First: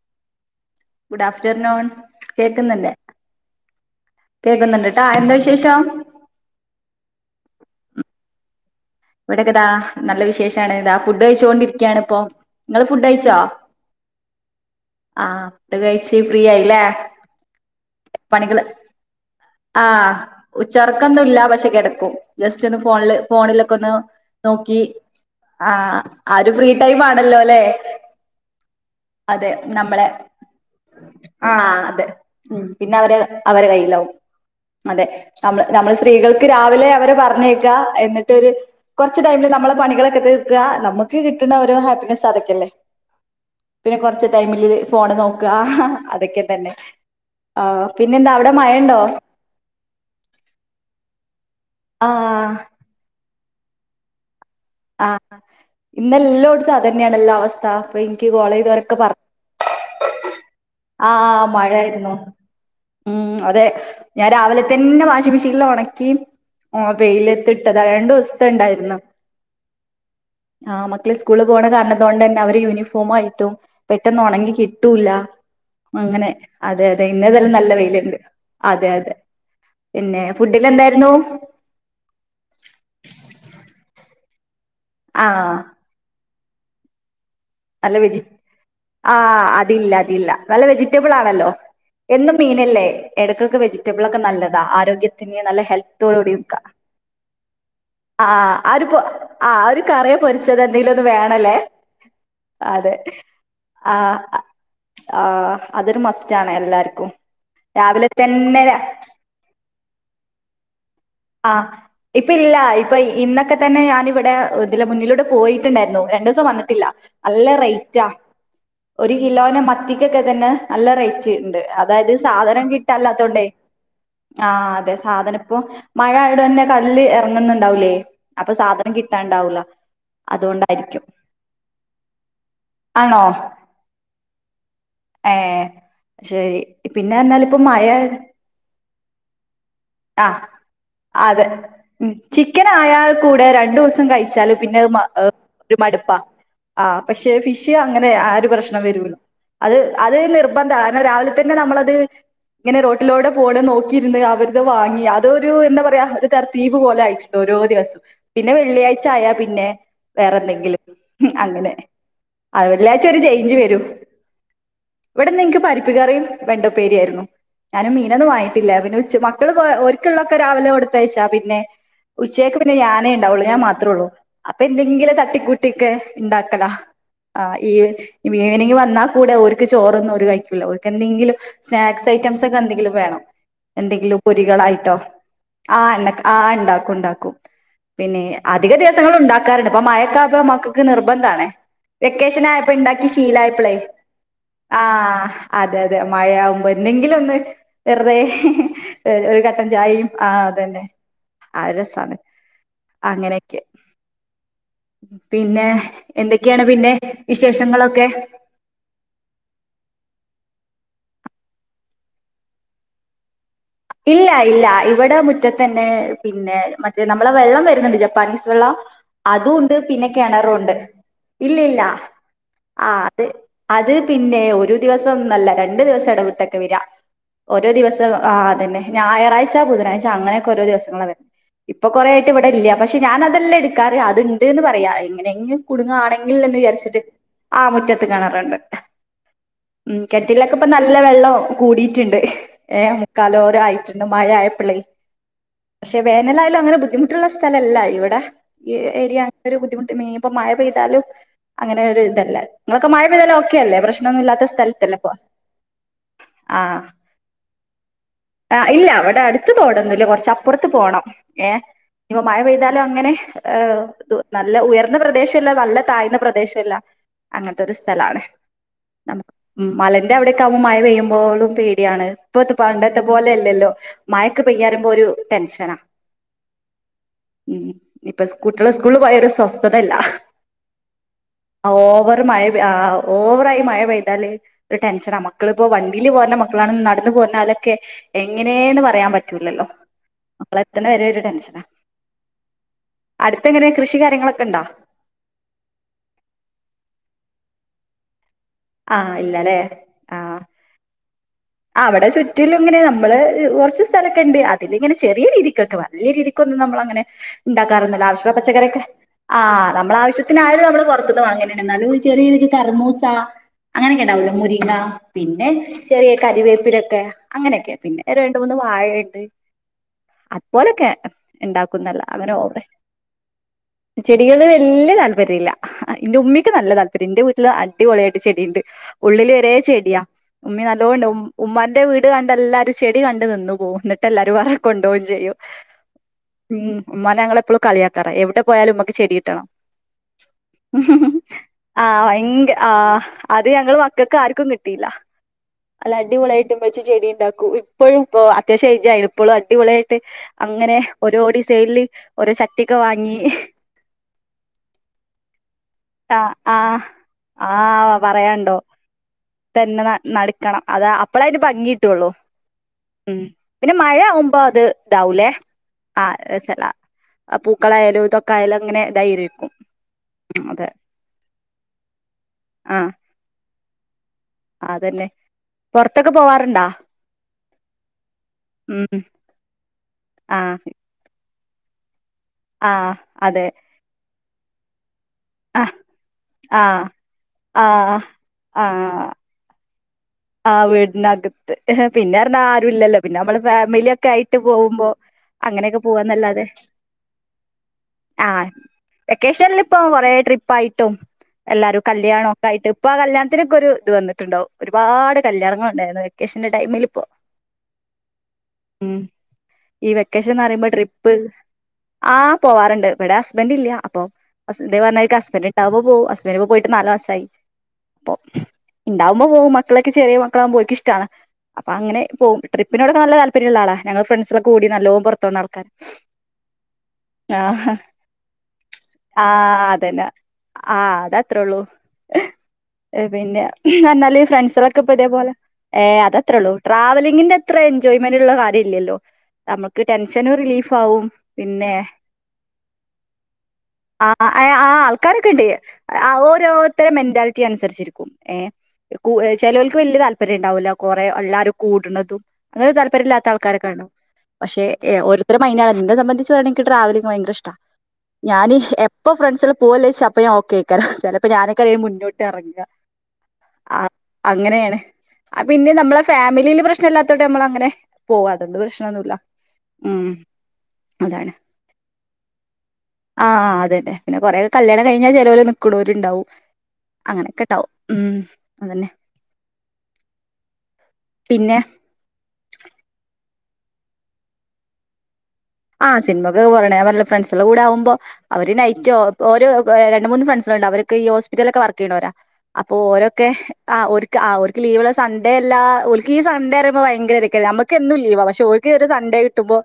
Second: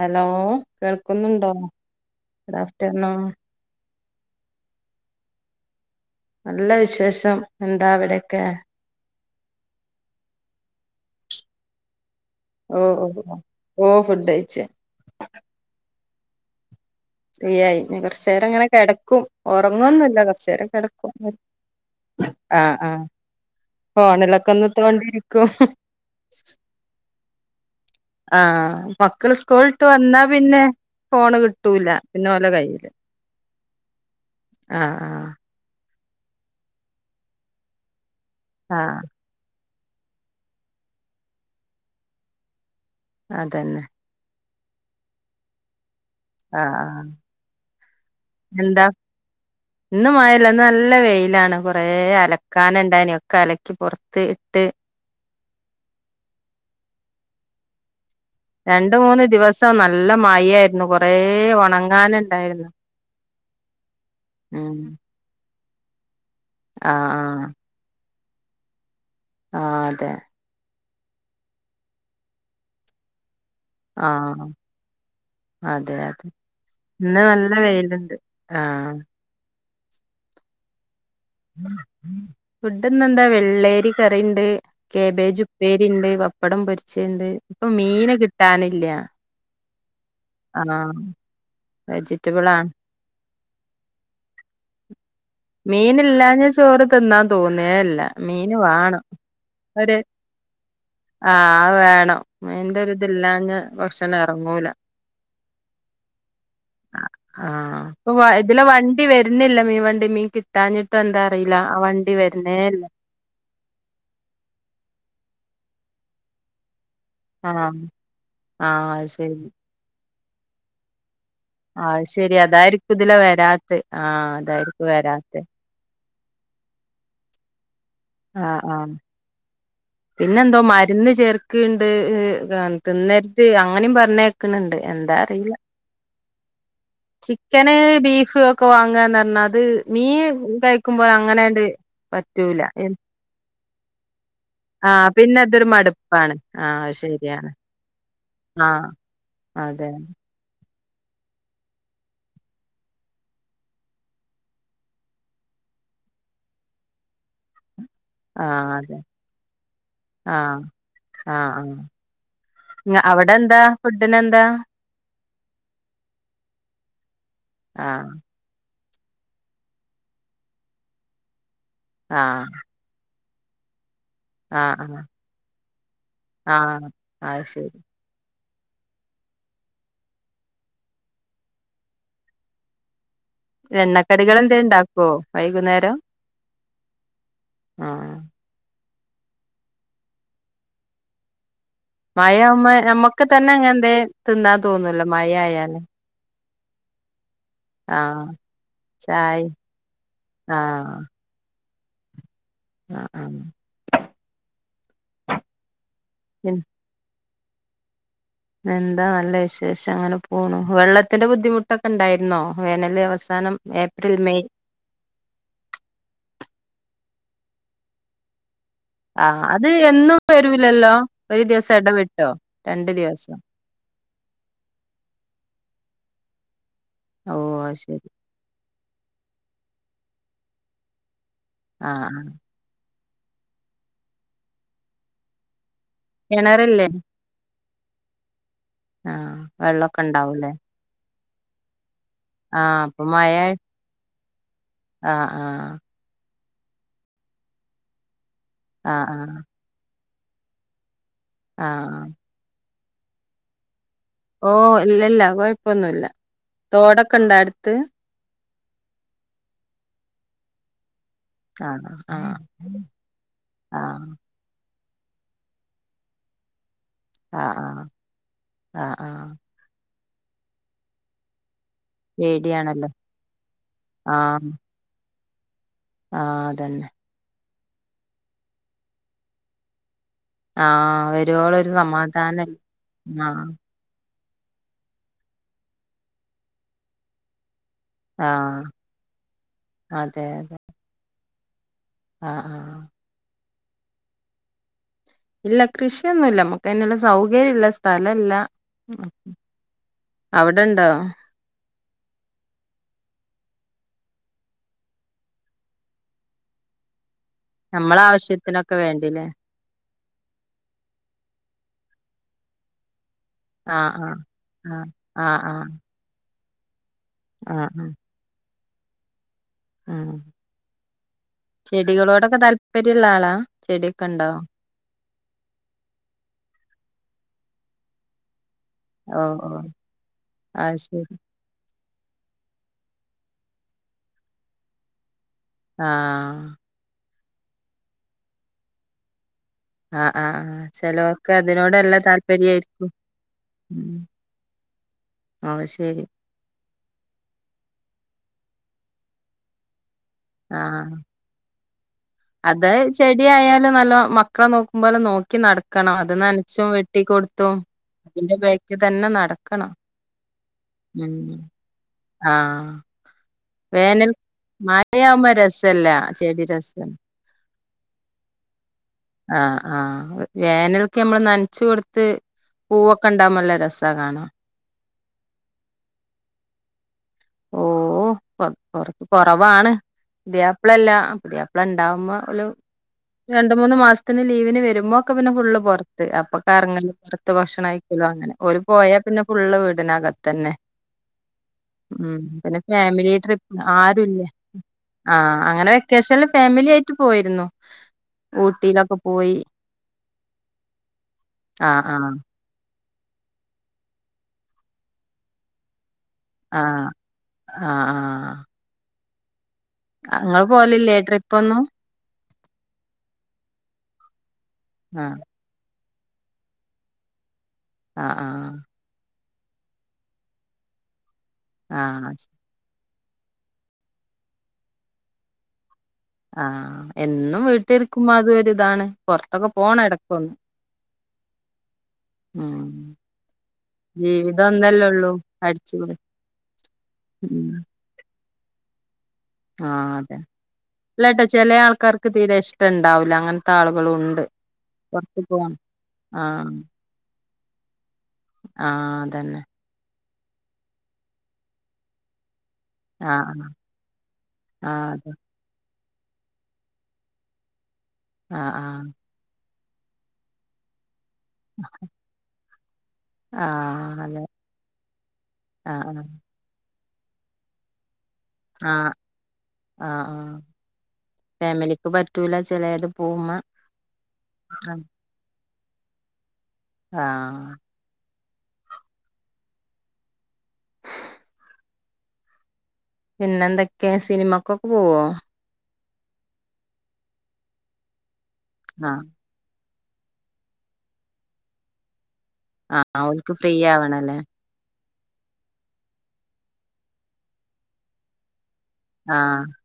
Hello good കേൾക്കുന്നുണ്ടോ afternoon good കേക്കുന്നുണ്ട് afternoon കേക്കുന്നുണ്ട്ട്ടാ എന്താ വിശേഷം നല്ല വിശേഷം എന്താ അവിടെക്കെ ഇവിടെക്കെതാ നല്ല വിശേഷാണ് ഇതാ ഫുഡ് കഴിച്ചോണ്ടിരിക്കാണ് ഇപ്പം ഓ ഇങ്ങള് ഫുഡ് ഓ കഴിച്ചോ ഓ ഓ ഫുഡ് കഴിച്ച് ആഹ് ഫുഡ് കയ്ച്ച് ഫ്രീ ആയില്ലേ ഫ്രീ ആയി ഇനി കൊറച്ചേരം പണികള് ഇങ്ങനെ കെടക്കും ആഹ് ഒറങ്ങൊന്നുല്ല കൊറച്ചേരം കെടക്കും ഉച്ചൊർക്കൊന്നും ഇല്ല പക്ഷെ കെടക്കും ജസ്റ്റ് ആഹ് ഒന്ന് ആഹ് ഫോണില് ഫോണിലൊക്കെ ഒന്ന് ഫോണിലൊക്കെ ഒന്ന് നോക്കി തോണ്ടിയിരിക്കും ആഹ് ആ ഒര് ഫ്രീ ടൈം ആണല്ലോ അലേ ആഹ് മക്കള് സ്കൂള്ട്ട് വന്നാ പിന്നെ ഫോണ് ആഹ് കിട്ടൂല അതെ പിന്നെ ഓലെ ഉം കൈയ്യില് പിന്നെ അവരെ അവരെ കയ്യിലാവും അതെ ആഹ് നമ്മൾ നമ്മൾ സ്ത്രീകൾക്ക് രാവിലെ അവരെ പറഞ്ഞേക്കാ എന്നി ട്ടൊര് ആഹ് കൊറച്ച് ടൈമില് നമ്മളെ പണികളൊക്കെ തീർക്ക നമ്മക്ക് കിട്ട്ണ ഓരോ ഹാപ്പിനസ് അതൊക്കെല്ലേ അതന്നെ പിന്നെ കുറച്ച് ടൈമില് ഫോണ് നോക അതക്കെ തന്നെ ആഹ് ആഹ് ആഹ് പിന്നന്താ അവിടെ മയ ഇണ്ടോ ഇന്നും മയല്ല നല്ല വെയിലാണ് കൊറേ ആ അലക്കാനണ്ടായിനുഒക്കെ അല ക്കി പുറത്ത് ഇട്ട് ആ ഇന്നെല്ലോട്ത്തും അതന്നെണല്ലോ അവസ്ഥ പ്പ എനിക്ക് കോളേ രണ്ട് മൂന്ന് ദിവസം നല്ല മയായിരുന്നു ആ കൊറേ മഴയായിരുന്നു ഉണങ്ങാൻ ഇണ്ടായിര്ന്ന് ഉം അതെ ഞാൻ രാവിലെ തന്നെ വാഷിംമെഷീനിൽ ഉണക്കി ആഹ് വെയിലത്തി ട്ടതാ രണ്ടു ദിവസത്തെ ഇണ്ടായിര്ന്ന് ആഹ് അതെ ആ മക്കള് സ്കൂള് പോണ കാരണ കൊണ്ട് തന്നെ അവര് യൂണിഫോം മായിട്ടും പെട്ടെന്ന് ആഹ് ഉണങ്ങി കിട്ടൂല്ല അതെ അതെ അങ്ങനെ അതെ അതെ ഇന്ന് ഇന്നതെല് നല്ല വെയിലുണ്ട് വെയില്ണ്ട് അതെ ആഹ് അതെ പിന്നെ ഫുഡിന് എന്തായിര്ന്നു ഫുഡ്ന്ന എന്താ വെള്ളേരി കറിണ്ട് ആ കേബേജ് ഉപ്പേരി ണ്ട് പപ്പടം പൊരിച്ച ഇണ്ട് ഇപ്പ മീന് കിട്ടാനില്ല ഇല്ല അതില്ല അതില്ല നല്ല ആഹ് വെജിറ്റബിള് ആണല്ലോ എന്നും വെജിറ്റബിൾ ആണ് മീനല്ലേ എടക്കൊക്കെ വെജിറ്റബിളൊക്കെ നല്ലതാ ആരോഗ്യം ന്നെ നല്ല മീനില്ലാഞ്ഞ ഹെൽത്തോടിക്ക ചോറ് തിന്നാൻ തോന്നേല്ല ആ മീന് അവരിപ്പോ വാണം ആ ഒര് ഒരു കറിയെ പൊരിച്ചത് എന്തെലും ഒന്ന് വേണല്ലേ അയിന്റെ അതെ ഒരിതില്ലാഞ്ഞാ ഭക്ഷണം ഇറങ്ങൂല ആ അതൊരു മസ്റ്റാണ് എല്ലാർക്കും ആഹ് രാവിലെ ഇപ്പൊ ഇതിലെ തന്നെ വണ്ടി വര്ന്നില്ല മീൻ വണ്ടി മീൻ കിട്ടാഞ്ഞിട്ട് എന്താ ആ അറിയില്ല വണ്ടി ഇപ്പ ഇല്ല വരുന്നേല്ല ഇപ്പ ഈ ഇന്നക്കെ തന്നെ ഞാനിവിടെ ഇതില മുന്നിലൂടെ പോയിട്ട്ണ്ടായിര്ന്നു രണ്ടു ദിവസം വന്നിട്ടില്ല നല്ല ആഹ് റേറ്റാ ആഹ് അത് ഒരു ശരി കിലോനെ മത്തിക്കൊക്കെ തന്നെ നല്ല റേ ണ്ട് ആഹ് അതാത് ശരി സാധനം അതായിരിക്കും ഇതിലെ കിട്ടല്ലാത്തോണ്ടേ വരാത്തെ ആഹ് അതായിരിക്കും അതെ സാധനം വരാത്തെ ഇപ്പം മഴ ആയ്കൊണ്ട് കടല്ല് ഇറങ്ങ്ന്ന്ണ്ടാവൂലേ അപ്പൊ സാധനം കിട്ടാൻണ്ടാവൂല പിന്നെ എന്തോ മരുന്ന് ചേർക്ക്ണ്ട് ആണോ തിന്നേരത് അങ്ങനേം പറ ക്ക്ണ് ണ്ട് എന്താ ഏ അറിയില്ല ശരി പിന്നെ പറഞ്ഞാല് ഇപ്പ ചിക്കന് മഴ ബീഫ് ഒക്കെ വാങ്ങാന്ന് പറഞ്ഞത് മീ ആഹ് ഇതാ അതെ ചിക്കൻ ആയാൽ കൂടെ രണ്ടൂസം കയിച്ചാല് പിന്നെ ആഹ് പിന്നെ അതൊരു മടു പ്പാ മടുപ്പാണ് ആഹ് പക്ഷെ ശരിയാണ് ഫിഷ് അങ്ങനെ ആ ഒരു പ്രശ്നം ആഹ് വരുല്ല അത് അതെ അത് നിർ ബഡാ രാവിലെ തന്നെ നമ്മളത് ഇങ്ങനെ റോട്ടിലോടെ പോണ നോക്കിയിരിന്ന് അവർട വാങ്ങി അതൊരു എന്താ പറയ റയാ [unintelligible] പോലെ ഇതായിട്ട്ണ്ട് ഓരോ ദിവസം പിന്നെ ആഹ് അതെ വെള്ളിയാച്ച ആയ പിന്നെ വേറെ ആഹ് എന്തെങ്കിലും ആഹ് അങ്ങനെ ആഹ് അത് ഇങ്ങ വെള്ളിയാച്ച ഒരു അവിടെ ചേഞ്ച് എന്താ വരും ഫുഡിന് എന്താ ഇവിടെന്ന് നിക്ക് പരിപ്പ് കറിയും വെണ്ട ഉപ്പേരി ആയിരുന്നു ഞാനും ആഹ് മീനൊന്നും വാങ്ങിട്ടില്ല പിന്നെ ഉച് മ മക്കള് ഒരിക്ള്ളൊക്കെ രാവിലെ കൊടുത്തയച്ചാ പിന്നെ ആഹ് ഉച്ചയ്ക്ക് പിന്നെ ഞാനേ ഇണ്ടാവുള്ളൂ ഞാൻ മാത്രേ ഉള്ളൂ അപ്പ ആഹ് ആഹ് എന്തെങ്കിലും തട്ടിക്കൂട്ടിക്കെ ഇണ്ടാക്കല ആഹ് ആ അത് ഈ ശരി [unintelligible] വന്നാൽ കൂടെ ഓര്ക്ക് ചോറൊന്നും ഔര് കയ്ക്കൂല ഓൾക്ക് എന്തെങ്കിലും സ്നാക്സ് ഐറ്റംസ് എന്തെങ്കിലും വേണം എന്തെങ്കിലും എണ്ണക്കടികൾ എന്തേ പൊരികളായിട്ടോ ഉണ്ടാക്കുവോ ആ വൈകുന്നേരം ഇണ്ട ആ ഇണ്ടാക്കും ഇണ്ടാക്കും ആഹ് പിന്നെ അധിക ദിവസങ്ങളും ഇണ്ടാക്കാറുണ്ട് ഇപ്പ മയക്കാപ്പ മക്കക്ക് നിർബന്ധാണേ വെക്കേഷൻ ആയപ്പ മഴയാവുമ്പോ ഇണ്ടാക്കി നമ്മക്ക് തന്നെ അങ്ങനെ ശീലായപ്പളെ എന്തേ തിന്നാൻ തോന്നൂല മഴ ആഹ് അതെ ആയാല് അതെ മയാവുമ്പോ എന്തെങ്കിലും ഒന്ന് വെറ്തെ ആഹ് ഒര് ചായ കട്ടൻ ചായയും ആ അതന്നെ ആഹ് ആ രസാണ് ആഹ് ആഹ് അങ്ങനെക്കെ പിന്നെ എന്തൊക്കേണ് പിന്നെ വിശേഷങ്ങളൊക്കെ എന്താ നല്ല വിശേഷം അങ്ങനെ പോണു വെള്ളത്തിന്റെ ബുദ്ധിമുട്ടൊക്കെ ഇണ്ടായിരുന്നോ വേനൽ അവസാനം ഏ ഇല്ല ഇല്ല ഇവിടെ മു റ്റതെന്നെ പിന്നെ മറ്റേ നമ്മളെ വെള്ളം വരുന്നുണ്ട് ജപ്പാനീസ് വെള്ളം ആഹ് അത് അതുണ്ട് പിന്നെ എന്നും കെണറുണ്ട് വരൂലല്ലോ ഒരു ദിവസം ഇല്ലല്ല ഇടവിട്ടോ രണ്ട് ആ അത് ദിവസം അത് പിന്നെ ഒരു ദിവസം നല്ല രണ്ടു ദിവസം ഇടവിട്ടൊക്കെ വര്അ ഓഹ് ഓരോ അത് ശരി ദിവസം ആഹ് തന്നെ ഞായറാഴ്ച ബുനാഴ്ച അങ്ങനൊക്കെ ഓരോ ദിവസങ്ങള വര ഇപ്പൊ ആഹ് ആഹ് കൊറേയിട്ട് ഇവിടെ ഇല്ല പ ക്ഷെ ഞാന് അതെല്ല എടുക്കാറ് അത്ണ്ട്ന്ന് പറയാ എങ്ങനെങ്കിലും കുട്ങ്ങാണെങ്കിൽ എന്ന് കിണറില്ലേ വിചാരിച്ചിട്ട് ആഹ് മുറ്റത്ത് കെണറ്ണ്ട് ആഹ് ഉം വെള്ളൊക്കെ ഉണ്ടാവൂലേ കെണറ്റിലൊക്കെ ഇപ്പ നല്ല വെള്ളം കൂടിയിട്ട്ണ്ട് ആഹ് ഇപ്പം മഴ ആയിട്ടുണ്ട് മഴായപ്പളേ ആഹ് ആഹ് ക്ഷേ വേനലായാലും അങ്ങനെ ബുദ്ധിമുട്ടുള്ള സ്ഥലല്ല ഇവിടെ ഈ ആഹ് ഏരിയ ആഹ് അങ്ങനൊരു ബുദ്ധിമുട്ട് മെയി ഇപ്പ മഴ പെയ്താലും അങ്ങനെ ഒരു ആഹ് ഇതല്ല ഇങ്ങളൊക്കെ മഴ പെയ്താലും ഓക്കെ അല്ലേ പ്രശ് ഓഹ് ഇല്ല ഇല്ല കൊഴപ്പൊന്നുല്ല തോടൊക്കെണ്ടോ അട്ത്ത് ആഹ് ഇല്ല ഇവിടെ അട്ത്ത് തോടന്നുല്ല കൊറച്ചപ്പർത്ത് പോണം ഏഹ് ആഹ് ഇഞ്ഞ്പ്പ ആഹ് മഴ പെയ്താലും അങ്ങനെ ഏഹ് ആഹ് നല്ല ഉയർന്ന പ്രദേശൊല്ല നല്ല താഴ്ന്ന പ്രദേശൊല്ല ആഹ് അങ്ങൻത്തൊരു ആഹ് സ്ഥലാണ് ആഹ് ആഹ് നമക്ക് ഉം മലന്റെ അവിടക്കെ ആവുമ്പോ മഴ പെയ്യുമ്പോഴും പേടിയാണ് ഇപ്പത് പേടിയാണല്ലോ പണ്ടത്തെ പോലെയല്ലല്ലോ മഴക്ക് ആഹ് പെയ്യാറിമ്പോ ഒരു ടെൻഷനാ ആഹ് അതെന്നെ ഉം ഇപ്പൊ സ്കൂട്ടള് സ്കൂള് പോയാരെ സ്വസ്ഥതല്ല ആഹ് വരുവോളൊരു ഓവർ മഴ സമാധാനം പെയ് ആഹ് ആഹ് ഓവറായി മഴ പെയ്താല് ഒരു ടെൻഷനാ മക്കളിപ്പോ വണ്ടിയില് പോര്ന മക്കളാണ് നടന്ന് പോന്നാലൊക്കെ ആഹ് എങ്ങനേന്ന് പറയാൻ പറ്റൂലല്ലോ അതെ അതെ മക്കള് എത്ത്ണ വരെ ഒരു ടെൻഷനാ ആഹ് ആഹ് അട്ത്ത് എങ്ങനെ കൃഷി കാര്യങ്ങളൊക്കെ ഇണ്ടോ ഇല്ല കൃഷിയൊന്നുല്ല മക്ക് അയ്ന്ള്ള സൗകര്യ ഇല്ല സ്ഥലല്ല ആഹ് ഇല്ലലേ അവ്ടെണ്ടോ ആ വടെ ചുറ്റിലും ഇങ്ങനെ നമ്മള് കൊറച്ച് സ്ഥലൊക്കെ ഇണ്ട് അതില് ഇങ്ങനെ ചെറിയ രീതിക്കൊക്കെ വല്യ രീതി ക്കൊന്നും നമ്മള അങ്ങനെ നമ്മളെ ഉണ്ടാക്കാറില്ല ആവിശ്യള്ള ആവശ്യത്തിനൊക്കെ പച്ചക്കറിയൊക്കെ വേണ്ടില്ലേ ആഹ് നമ്മളാവശ്യ ത്തിനായാലും നമ്മള് പൊറത്ത്ന്ന് വാങ്ങെന്യാണ് ന്നാലും ചെറിയ രീതി കർമൂസ ആഹ് അങ്ങനെയൊക്കെ ആഹ് ഇണ്ടാവോല്ലോ മുരിങ്ങ ആഹ് ആഹ് പിന്നെ ആഹ് ചെറിയ കരിവേപ്പിലൊക്കെ ആഹ് അങ്ങനെയൊക്കെ ആഹ് പിന്നെ രണ്ട് മൂന്ന് വാഴണ്ട് ആഹ് അത്പോലൊക്കെ ഉണ്ടാക്കുന്നല്ല അങ്ങനെ ചെടികളോടൊക്കെ ഓവർ താല്പര്യള്ള ആളാ ചെടിയൊക്കെ ഉണ്ടോ ചെടികള് വല്യ താല്പര്യല്ല എന്റെ ഉമ്മിയ്ക്ക് നല്ല താല്പര്യ ഇന്റെ വീട്ടില് അടിപൊളിയായിട്ട് ചെടിണ്ട് ഓ ഉള്ളില് ഓ വരെ ചെടിയാ ഉമ്മി ന അത് ശരി ഉമ്മാന്റെ വീട് കണ്ട എല്ലാരും ചെടി കണ്ട് നിന്നു പോവും ന്ന്ട്ട് എല്ലാരും വറ കൊണ്ടുപോവും ചെയ്യും ആഹ് ഉം ഉമ്മാനെ ഞങ്ങള് എപ്പളും കളിയാക്കാറ എവിടെ പോയാലും ഉമ്മക്ക് ചെടി കിട്ടണം ആഹ് ആഹ് ആഹ് ചെലോർക്ക് അതിനോട് നല്ല ആഹ് ഭയങ്ക താല്പര്യായിരിക്കും ആഹ് അത് ഞങ്ങള് ഉം മക്കൾക്ക് ആർക്കും കിട്ടിയില്ല അത് നല്ല ശരി അടിപൊളിയായിട്ട് ഇമ്മച്ചി ചെടി ഇണ്ടാക്കും ഇപ്പഴും ഇപ്പൊ അത്യാവശ്യം എയ്ജായി ഇപ്പളും അടിപൊളിയായിട്ട് അങ്ങനെ ആഹ് ഓരോ ഡിസൈനില് ഓരോ അത് ചട്ടിയൊക്കെ വാങ്ങി ചെടി ആയാലും നല്ലോം മക്കളെ നോക്കുമ്പോലെ നോക്കി നട ക്കണം അത് ആഹ് നനച്ചും ആഹ് വെട്ടികൊട്ത്തും ആഹ് അതിന്റെ പറയാണ്ടോ ബേക്ക് തന്നെ നട തന്നെ ന നടക്കണം അതാ അപ്പളയ്ൻ്റെ ഭംഗിട്ടൊള്ളൂ ആഹ് ഉം. പിന്നെ വേനൽ മഴാവുമ്പൊ അത് ഇതാവുലേ മഴയാവുമ്പോ രസല്ല ആഹ് ചെടി രസല്ല. രസം അ പൂക്കളായാലും ഇതൊക്കായാലു അങ്ങനെ. ഇതായിരിക്കും ആഹ് ആഹ് അതെ വേനൽക്ക് നമ്മള് നനച്ച് കൊട്ത്ത് ആ പൂവൊ ക്കണ്ടാവുമ്പ നല്ല രസാ കാണാൻ. അതന്നെ പുറത്തൊക്കെ പോവാറുണ്ടാ. ഓഹ് പൊ കുറ ഉം കുറവാണ് ആ പുതിയാപ്പളല്ല പുതിയാ പ്ലണ്ടാവുമ്പൊ ഒലു ആ അതെ രണ്ട് മൂന്ന് മാസത്തിന് ലീവിന് വരുമ്പം. ഒക്കെ പിന്നെ ഫുള്ള് ആ പൊറത്ത് അപ്പ ആ കറങ്ങലു പുറത്ത് ഭക്ഷണ ആ കഴിക്കലും അങ്ങനെ ഓല് പോയാ പിന്നെ. ഫുള്‌ള വീടിനക ആഹ് വീട്നക പിന്നെ പറഞ്ഞ ആരു ഇല്ലല്ലോ ഫാമിലി പിന്നെ നമ്മള ട്രിപ്പ് ആരുല്ല ഫാമില്യൊക്കെയിട്ട് പോകുമ്പോ ആഹ് അങ്ങനെ അങ്ങനെയൊക്കെ വെക്കേഷനില് പോവാന്നല്ലാതെ. ഫാമിലി ആയിട്ട് പോയിരുന്നു. ആഹ് ഊട്ടിയിലൊക്കെ പോയി വെക്കേഷൻലിപ്പൊ കൊറേ ട്രിപ്പായിട്ടും എല്ലാരും ആഹ് കല്യാണൊ. ടായിട്ട് ഇപ്പൊ ആ കല്യാണത്തിനൊക്കൊരു ഇത് വന്നിട്ടുണ്ടാവും ഒരുപാട് കല്യാണങ്ങള്ണ്ടായിരുന്നു വെ ക്കേഷന്റെ ആഹ് ടൈമിലിപ്പൊ ആഹ് ആഹ് ഉം. ഈ ആഹ് വെക്കേഷൻ എന്ന് ഇങ്ങള് പറയുമ്പൊ പോലില്ലേ ട്രിപ്പ്. ട്രിപ്പൊന്നും ആഹ് പോവാറുണ്ട് ഇവിടെ ഹസ്ബഡില്ല അപ്പൊ [unintelligible] ആഹ് ഹസ്ബൻഡ്. ഇണ്ടാവുമ്പൊ പോവും ഹസ്ബൻഡ്പ്പൊ പോയിട്ട് നാല് മാസായി അപ്പൊ ആഹ് ആഹ് ഉണ്ടാവുമ്പാ പോകും മ ക്കളൊക്കെ ചെറിയ മക്കളാവുമ്പൊ ഓൽക്കിഷ്ടാണ് അപ്പ അങ്ങനെ ആഹ് പോകും. ട്രിപ്പിനോടക്ക നല്ല താല്പര്യള്ള ആളാ ഞങ്ങള് ഫ്രണ്ട്സളൊക്കെ കൂടി നല്ലോ പുറത്തോണ ആൾക്കാര. ആഹ് എന്നും വീട്ടിരിക്കുമ്പൊ അതും ഒരു ഇതാണ് പുറത്തൊക്കെ പോകണ എടക്കൊന്ന്. ആഹ് അതത്രൊള്ളൂ ഉം അ് പിന്നെ എന്നാലേ ജീവിതം ഫ്രണ്ട്സ്. ഒന്നല്ലേ ത്രക്ക്പ്പ ഉള്ളൂ ഇതേപോലെ ഏ അടിച്ചുപൊളി അതത്രള്ളു ഉം ട്രാവലിങ്ങിന്റത്ര എൻജോയ്മെന്റ്ള്ള കാര്യല്ലല്ലോ. നമ്മക്ക് ആഹ് അതെ ടെൻഷനും റിലീഫാവും ഇല്ലട്ടോ ചെല പിന്നെ. ആൾക്കാർക്ക് തീരെ ഇഷ്ടണ്ടാവൂല അങ്ങനത്തെ ആളുകളും ഉണ്ട് ആഹ് ആഹ് ഏ ആഹ് പുറത്ത് ആൾക്കാരൊക്കെണ്ട് പോവാൻ ആ ഓരോ ആഹ് ത്തരെ മെന്റാലിറ്റി അനുസരിച്ചിരിക്കും ഏ ആഹ് ഒരു കൂ എ അതന്നെ ലോൽക്ക് വല്ല്യ താല്പര്യണ്ടാവുല കുറേ എല്ലാരും കൂട്ണതും. അങ്ങനെ താല്പര്യല്ലാത്ത ആഹ് ആൾക്കാരൊക്കെണ്ട് പക്ഷെ ആഹ് എ അതെ ഓര് ര മൈൻ്റാണ് ഇന്നെ സംബന്ധിച്ച് പറയാണെങ്കി എനിക്ക് ട്രാവലിംഗ് ഭയങ്കരഷ്ട ആഹ് ഞാന് എ ആഹ് പ്പ ഫ്രണ്ട്സള് പോവല്ലേ ചോയ്ച്ച അപ്പ ഞാൻ ഓകേകാരം ചെലപ്പൊ ഞാനയ്ക്കാരം അയന് മുന്നോട്ട് എറങ്ങ ആ ആഹ് അതെ അങ്ങനെണ് അ പിന്നിം നമ്മളെ ആഹ് ഫാമിലില് പ്രശ്നല്ലാത്തോണ്ട് നമ്മള് അങ്ങനെ പോവാ തണ്ട് ആഹ് പ്രശ്നൊന്നുല്ല. ആഹ് ഉം ആഹ്. അതാണ് ഫാമിലിക്ക് പറ്റൂല ചിലേത് പോവ്മ്മ അ ഞാ ചെലോല് നിക്കുണോര്ണ്ടാവും ആഹ് അങ്ങനൊക്കെണ്ടാവും ഉം അതന്നെ. പിന്നെ. പിന്നെന്തൊക്കെ സിനിമക്കൊക്കെ പോവോ. ആഹ് സിനിമക്കൊക്ക പോല്ണ്ട് ഞാൻ പറഞിലെ ഫ്രണ്ട്സളെ കൂടെ ആവുമ്പൊ അവര് നൈറ്റോ. ആഹ് ഓര് രണ്ട് മൂന്ന് ഫ്രണ്ട്സുകള്ണ്ട് അവരൊക്ക ഈ ഹോസ്പിറ്റൽലൊക്കെ വർക്കെയ്യ്ണോരാ. അപ്പൊ ആഹ് ഓരൊക്കെ ഓൽക്ക് ഫ്രീ ആ ഓര്ക് ആവണല്ലേ ആ ഓര് ലീവ്ള്ള സൺഡേയല്ല ഓൽക്കീ സൺഡേ പറയുമ്പ ഭയങ്കരതെക്കരം നമ്മക്ക് എന്നും ലീവ പക്ഷെ ഓൽ ക്ക് ഒരു സൺ‌ഡേ ആഹ് കിട്ടുമ്പൊ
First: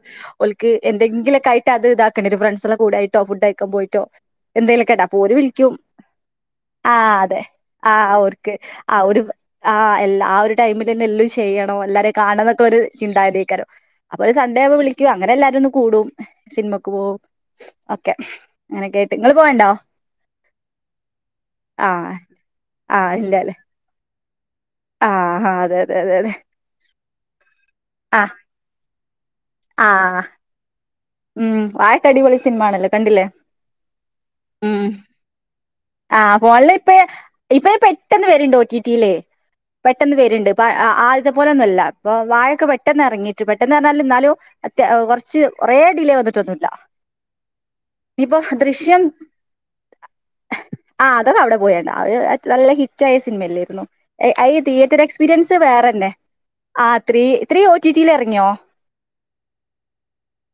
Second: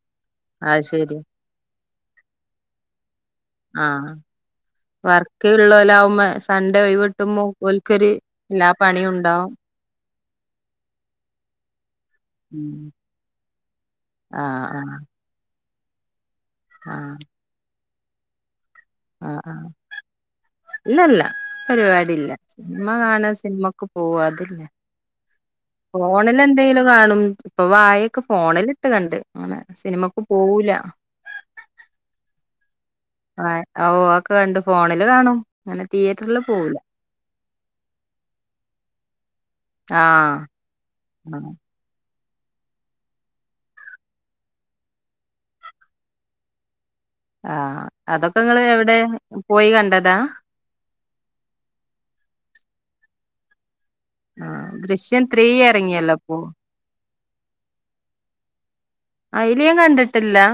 ഓൽക് അത് ശരി എന്തെങ്കിലൊക്കായിട്ട് അത് ഇതാക്കണ്ടെര്യും ഫ്രണ്ട്സെളെ കൂടെയിട്ടൊ ഫുഡയി ക്ക പോയിട്ടോ. ആഹ് എന്തെലൊക്കെട അപ്പോര് വർക്ക് വിളിക്ക്യും ഉള്ളോലാവുമ്പോ സൺഡേ ഒഴിവ് ആഹ് അതെ കിട്ടുമ്പോ ഓൽക്കൊരു ആഹ് ഓര്ക്ക് എല്ലാ ആ പണിയും ഓര്. ഉണ്ടാവും ആഹ് എല്ലാ ആ ഒരു ടൈമിലെന്നെല്ലും ചെയ്യണം എല്ലാര കാണന്നക്കൊരു ചിന്തകത്യേക്കാരം അപ്പൊ ഓര് ആഹ് സൺഡേവുമ്പൊ ആഹ് വിളിക്കും അങ്ങനെല്ലാരോന്ന് കൂടും. സിനിമക്ക് പോവും ആഹ് ഒക്കെ അങ്ങനൊക്കയിട്ട് ഇങ്ങള് ആഹ് ആഹ് പോവേണ്ടോ? ഇല്ലല്ല പരിവാടില്ല സിനിമ ആ കാണാ ഇല്ലല്ലേ സിനിമക്ക് പോവാ അതില്ല. ആ ആ അതെ അതെ അതെ അതെ ഫോണിലെന്തെങ്കിലും കാണും ഇപ്പൊ ആ വാഴെക്കെ ഫോണിലിട്ട് കണ്ട് അങ്ങനെ ആ സിനിമക്ക് പോവൂല. ഉം വാഴക്കടിപൊളി സിനിമാണല്ലോ. കണ്ടില്ലേ വാഴ ആഹ് ഓഹ് അതൊക്കെ കണ്ടു ഉം ഫോണില് കാണും അങ്ങനെ തിയേറ്ററില് പോവൂല. ഇപ്പയ്ന് പെട്ടെന്ന് വെര്ണ്ട് ഒ ടി ടില് പെട്ടെന്ന് ആഹ് വെര്ണ്ട് ഇപ്പ അ ആദ്യത്തെ ആഹ് പോലൊന്നല്ല. അപ്പൊ വാഴെക്കെ പെട്ടെന്ന് എറങ്ങിയിട്ട് പെട്ടെന്നർഞ്ഞാല് ഇന്നാലു അത്യ എഹ് കൊർച്ച്. കൊറേ ഡിലേ വന്നിട്ടൊന്നുല്ല. ആഹ് അതൊക്കെങ്ങള് എവിടെ പോയി കണ്ടതാ? ആഹ് അതൊക്കെ അവടെ പോയാണ്ട അത് അറ്റ് നല്ല ഹിറ്റായ സിനിമല്ലേര്ന്നോ. ഏഹ് അയ് ആഹ് തിയേറ്റർ ദൃശ്യം ത്രീ എക്സ്പീരിയൻസ് വേറെന്നെ എറങ്ങിയല്ലോ ഇപ്പൊ ആഹ് three three O T T ലെർങ്ങ്യോ? അയ്ല് ഞാൻ കണ്ട്ട്ട്ല്ല.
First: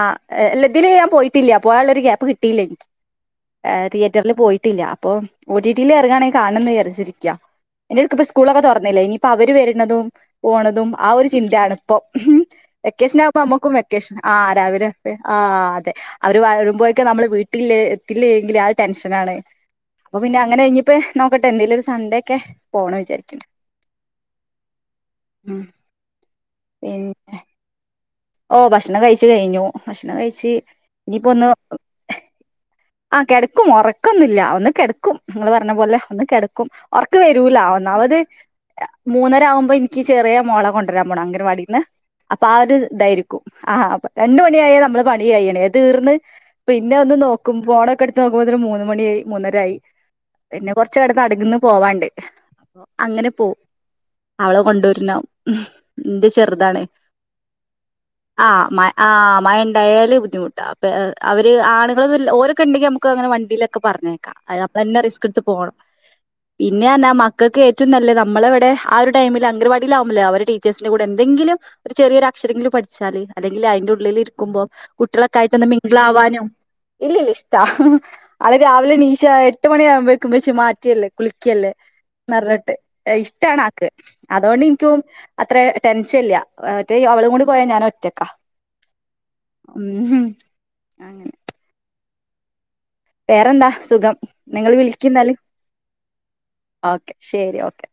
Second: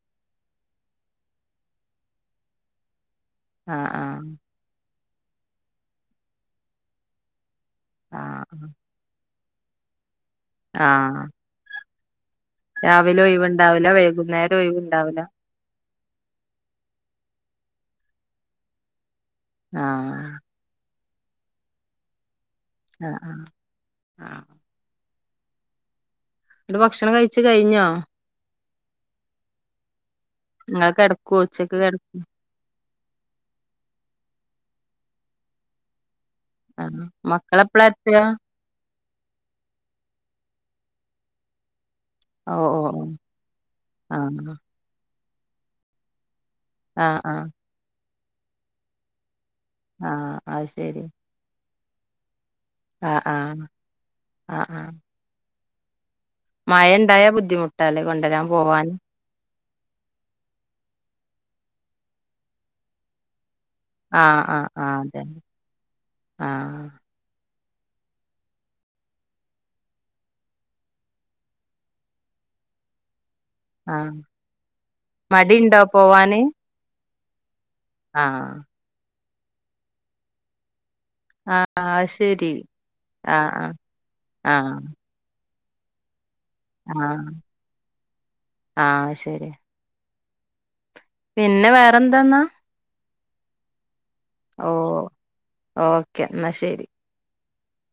ആഹ് എഹ് ഇല്ല ഇതില് ഞാൻ പോയീട്ടില്ല പോവാള്ളൊര് ഗ്യാപ്പ് കിട്ടീല്ലൻക്ക് ഏഹ് ആഹ് ആഹ് തിയേറ്റർല് പോയി ട്ടില്ല അപ്പോ ഓ ടി ടി യി ലെർങ്ങാണെ കാണണംന്ന് വിചാര്ച്ചിരിക്ക അയ്ന്റെട്ക്ക പ്പ സ്കൂളൊക്കെ ആഹ് തൊർന്നില്ലേ ഇനിയി പ്പവര് വെര്ണതും പോണതും ആ ആഹ് ഒരു ചിന്തേണ്പ്പൊ രാവിലെ വെക്കേഷനാവുമ്പോ അമ്മക്കും വെ ഒഴിവുണ്ടാവൂല ക്കേഷൻ ആഹ് വൈകുന്നേരം രാവിലെ പോയി ഒഴിവുണ്ടാവൂല ആഹ് അതെ. അവര് വരുമ്പോഴേക്ക് നമ്മള് വീട്ടിലെ എത്തില്ലെങ്കില് ആകെ ടെൻഷനാണ് അപ്പൊ ആഹ് പിന്ന ങ്ങനഴ്ഞ്ഞ്ട്ട് നോക്കട്ടെ എന്നേലൊരു സൺഡെക്കെ പോണം. ആഹ് വിചാരിക്ക്ണ്ട്. ആഹ് ആഹ് ഉം ന്നട്ട് ഭക്ഷണം കഴിച്ച് കഴ്ഞ്ഞോ? ഓഹ് ഭക്ഷണം കഴ്ച്ചു കഴ്ഞ്ഞു ഭക്ഷണം കഴിച്ച് ഇങ്ങള് കെടക്കോ ഇനിയിപ്പൊന്നു ഉച്ചക്ക് കെടക്കോ ആഹ് കെടക്കും ഒറക്കൊന്നുല്ല ഒന്ന് കെട്ക്കും ഇങ്ങള് പർഞ്ഞ പോലെ ഒന്ന് കെട് കും ആഹ് ഒർക്ക് വെരൂല മക്കളെപ്പളാ ഒന്നാമത്. എത്താ മൂന്നരാവുമ്പോ ഇൻക്ക് ചെറ്യേ മോളെ കൊണ്ടരാൻ പോണം അങ്കലവാടീന്ന് അപ്പൊ ആ ഓഹ് ഒര് ഓഹ് തായിരിക്കും ആഹാ അപ്പൊ രണ്ട് ഓഹ് മണിയായാ നമ്മളെ പണി കഴിയ്യ്ണെ അത് തീർന്ന് പിന്നെ ആഹ് ഒന്ന് ആഹ് ആഹ് നോക്കും ഫോണക്കെട്ത്ത് നോക്കുമ്പോത്തിന് മൂന്ന് മണ്യായി മൂന്നരായി ആഹ് അത് പിന്നെ ശരി കൊർച്ചങ്ങട്ട് നടന്നു പോവാണ്ട് ആഹ് അങ്ങനെ പോവും. ആഹ് അവളെ കൊണ്ടോരണം ഇന്റെ ചെർ മയണ്ടായാ ബുദ്ധിമുട്ടാലേ കൊണ്ട് ആഹ് മ ആഹ് മഴണ്ടായാല് ബു ദ്ധിമുട്ടാ അപ്പ അവര് ആണ്ങ്ങളൊന്നുല്ല ഓരൊക്കെണ്ടെങ്കി അമക്കങ്ങനെ വണ്ടീലൊ ക്കെ പർഞ്ഞേക്കാ ആഹ് ആഹ് ആഹ് അയപ്ലെന്നെ അതന്നെ റിസ്ക്ക്ട്ത് പോണം ആഹ് പിന്നർഞ്ഞ മക് ക്കക്ക് ഏവും നല്ലത് നമ്മളെവടെ ആ ഒരു ടൈമില് അംഗലവാടിയിലാവുമ്പൊല്ലെ അവര് ടീച്ചേഴ്സിന്റെ കൂടെ എന്തെങ്കിലും. ഒരു ചെറിയൊരക്ഷരെങ്കിലും പഠിച്ചാല് അല്ലെങ്കി ആഹ് ലയ്ന്റുള്ളിലിര്ക്കുമ്പോ കുട്ട്യെളൊക്കായ്ട്ട് ഒന്ന് മടിണ്ടോ പോവാന് മിംഗളാവാനും ഇല്ലല്ല ഇഷ്ടാ അവള് ആഹ് രാവിലെ നീചാ എട്ട് മണ്യാവുമ്പേക്കും ഇമ്മച്ചെ മാറ്റ്യല്ലേ ആഹ് കുളിക്ക്യല്ലേ അത് ശരി നർഞ്ഞ്ട്ട് എഹ് ആഹ് ആഹ് ഇഷ്ടാണാക്ക് അതോണ്ടിൻക്കും അത്ര ടെൻഷൻല്ല്യ മറ്റേ ആഹ് അവളും ആഹ് കൂടി പോയാ ഞാനൊറ്റക്കാ. ആഹ് ശരി ഉം ഹും [unintelligible] പിന്നെ വേറെന്താന്നാ? വേറെന്താ സുഖം ഓ നിങ്ങള് വിളിക്കിന്നാല്. ഓക്കെ എന്നാ ശരി ഓക്കെ ശെരി ഓക്കെ.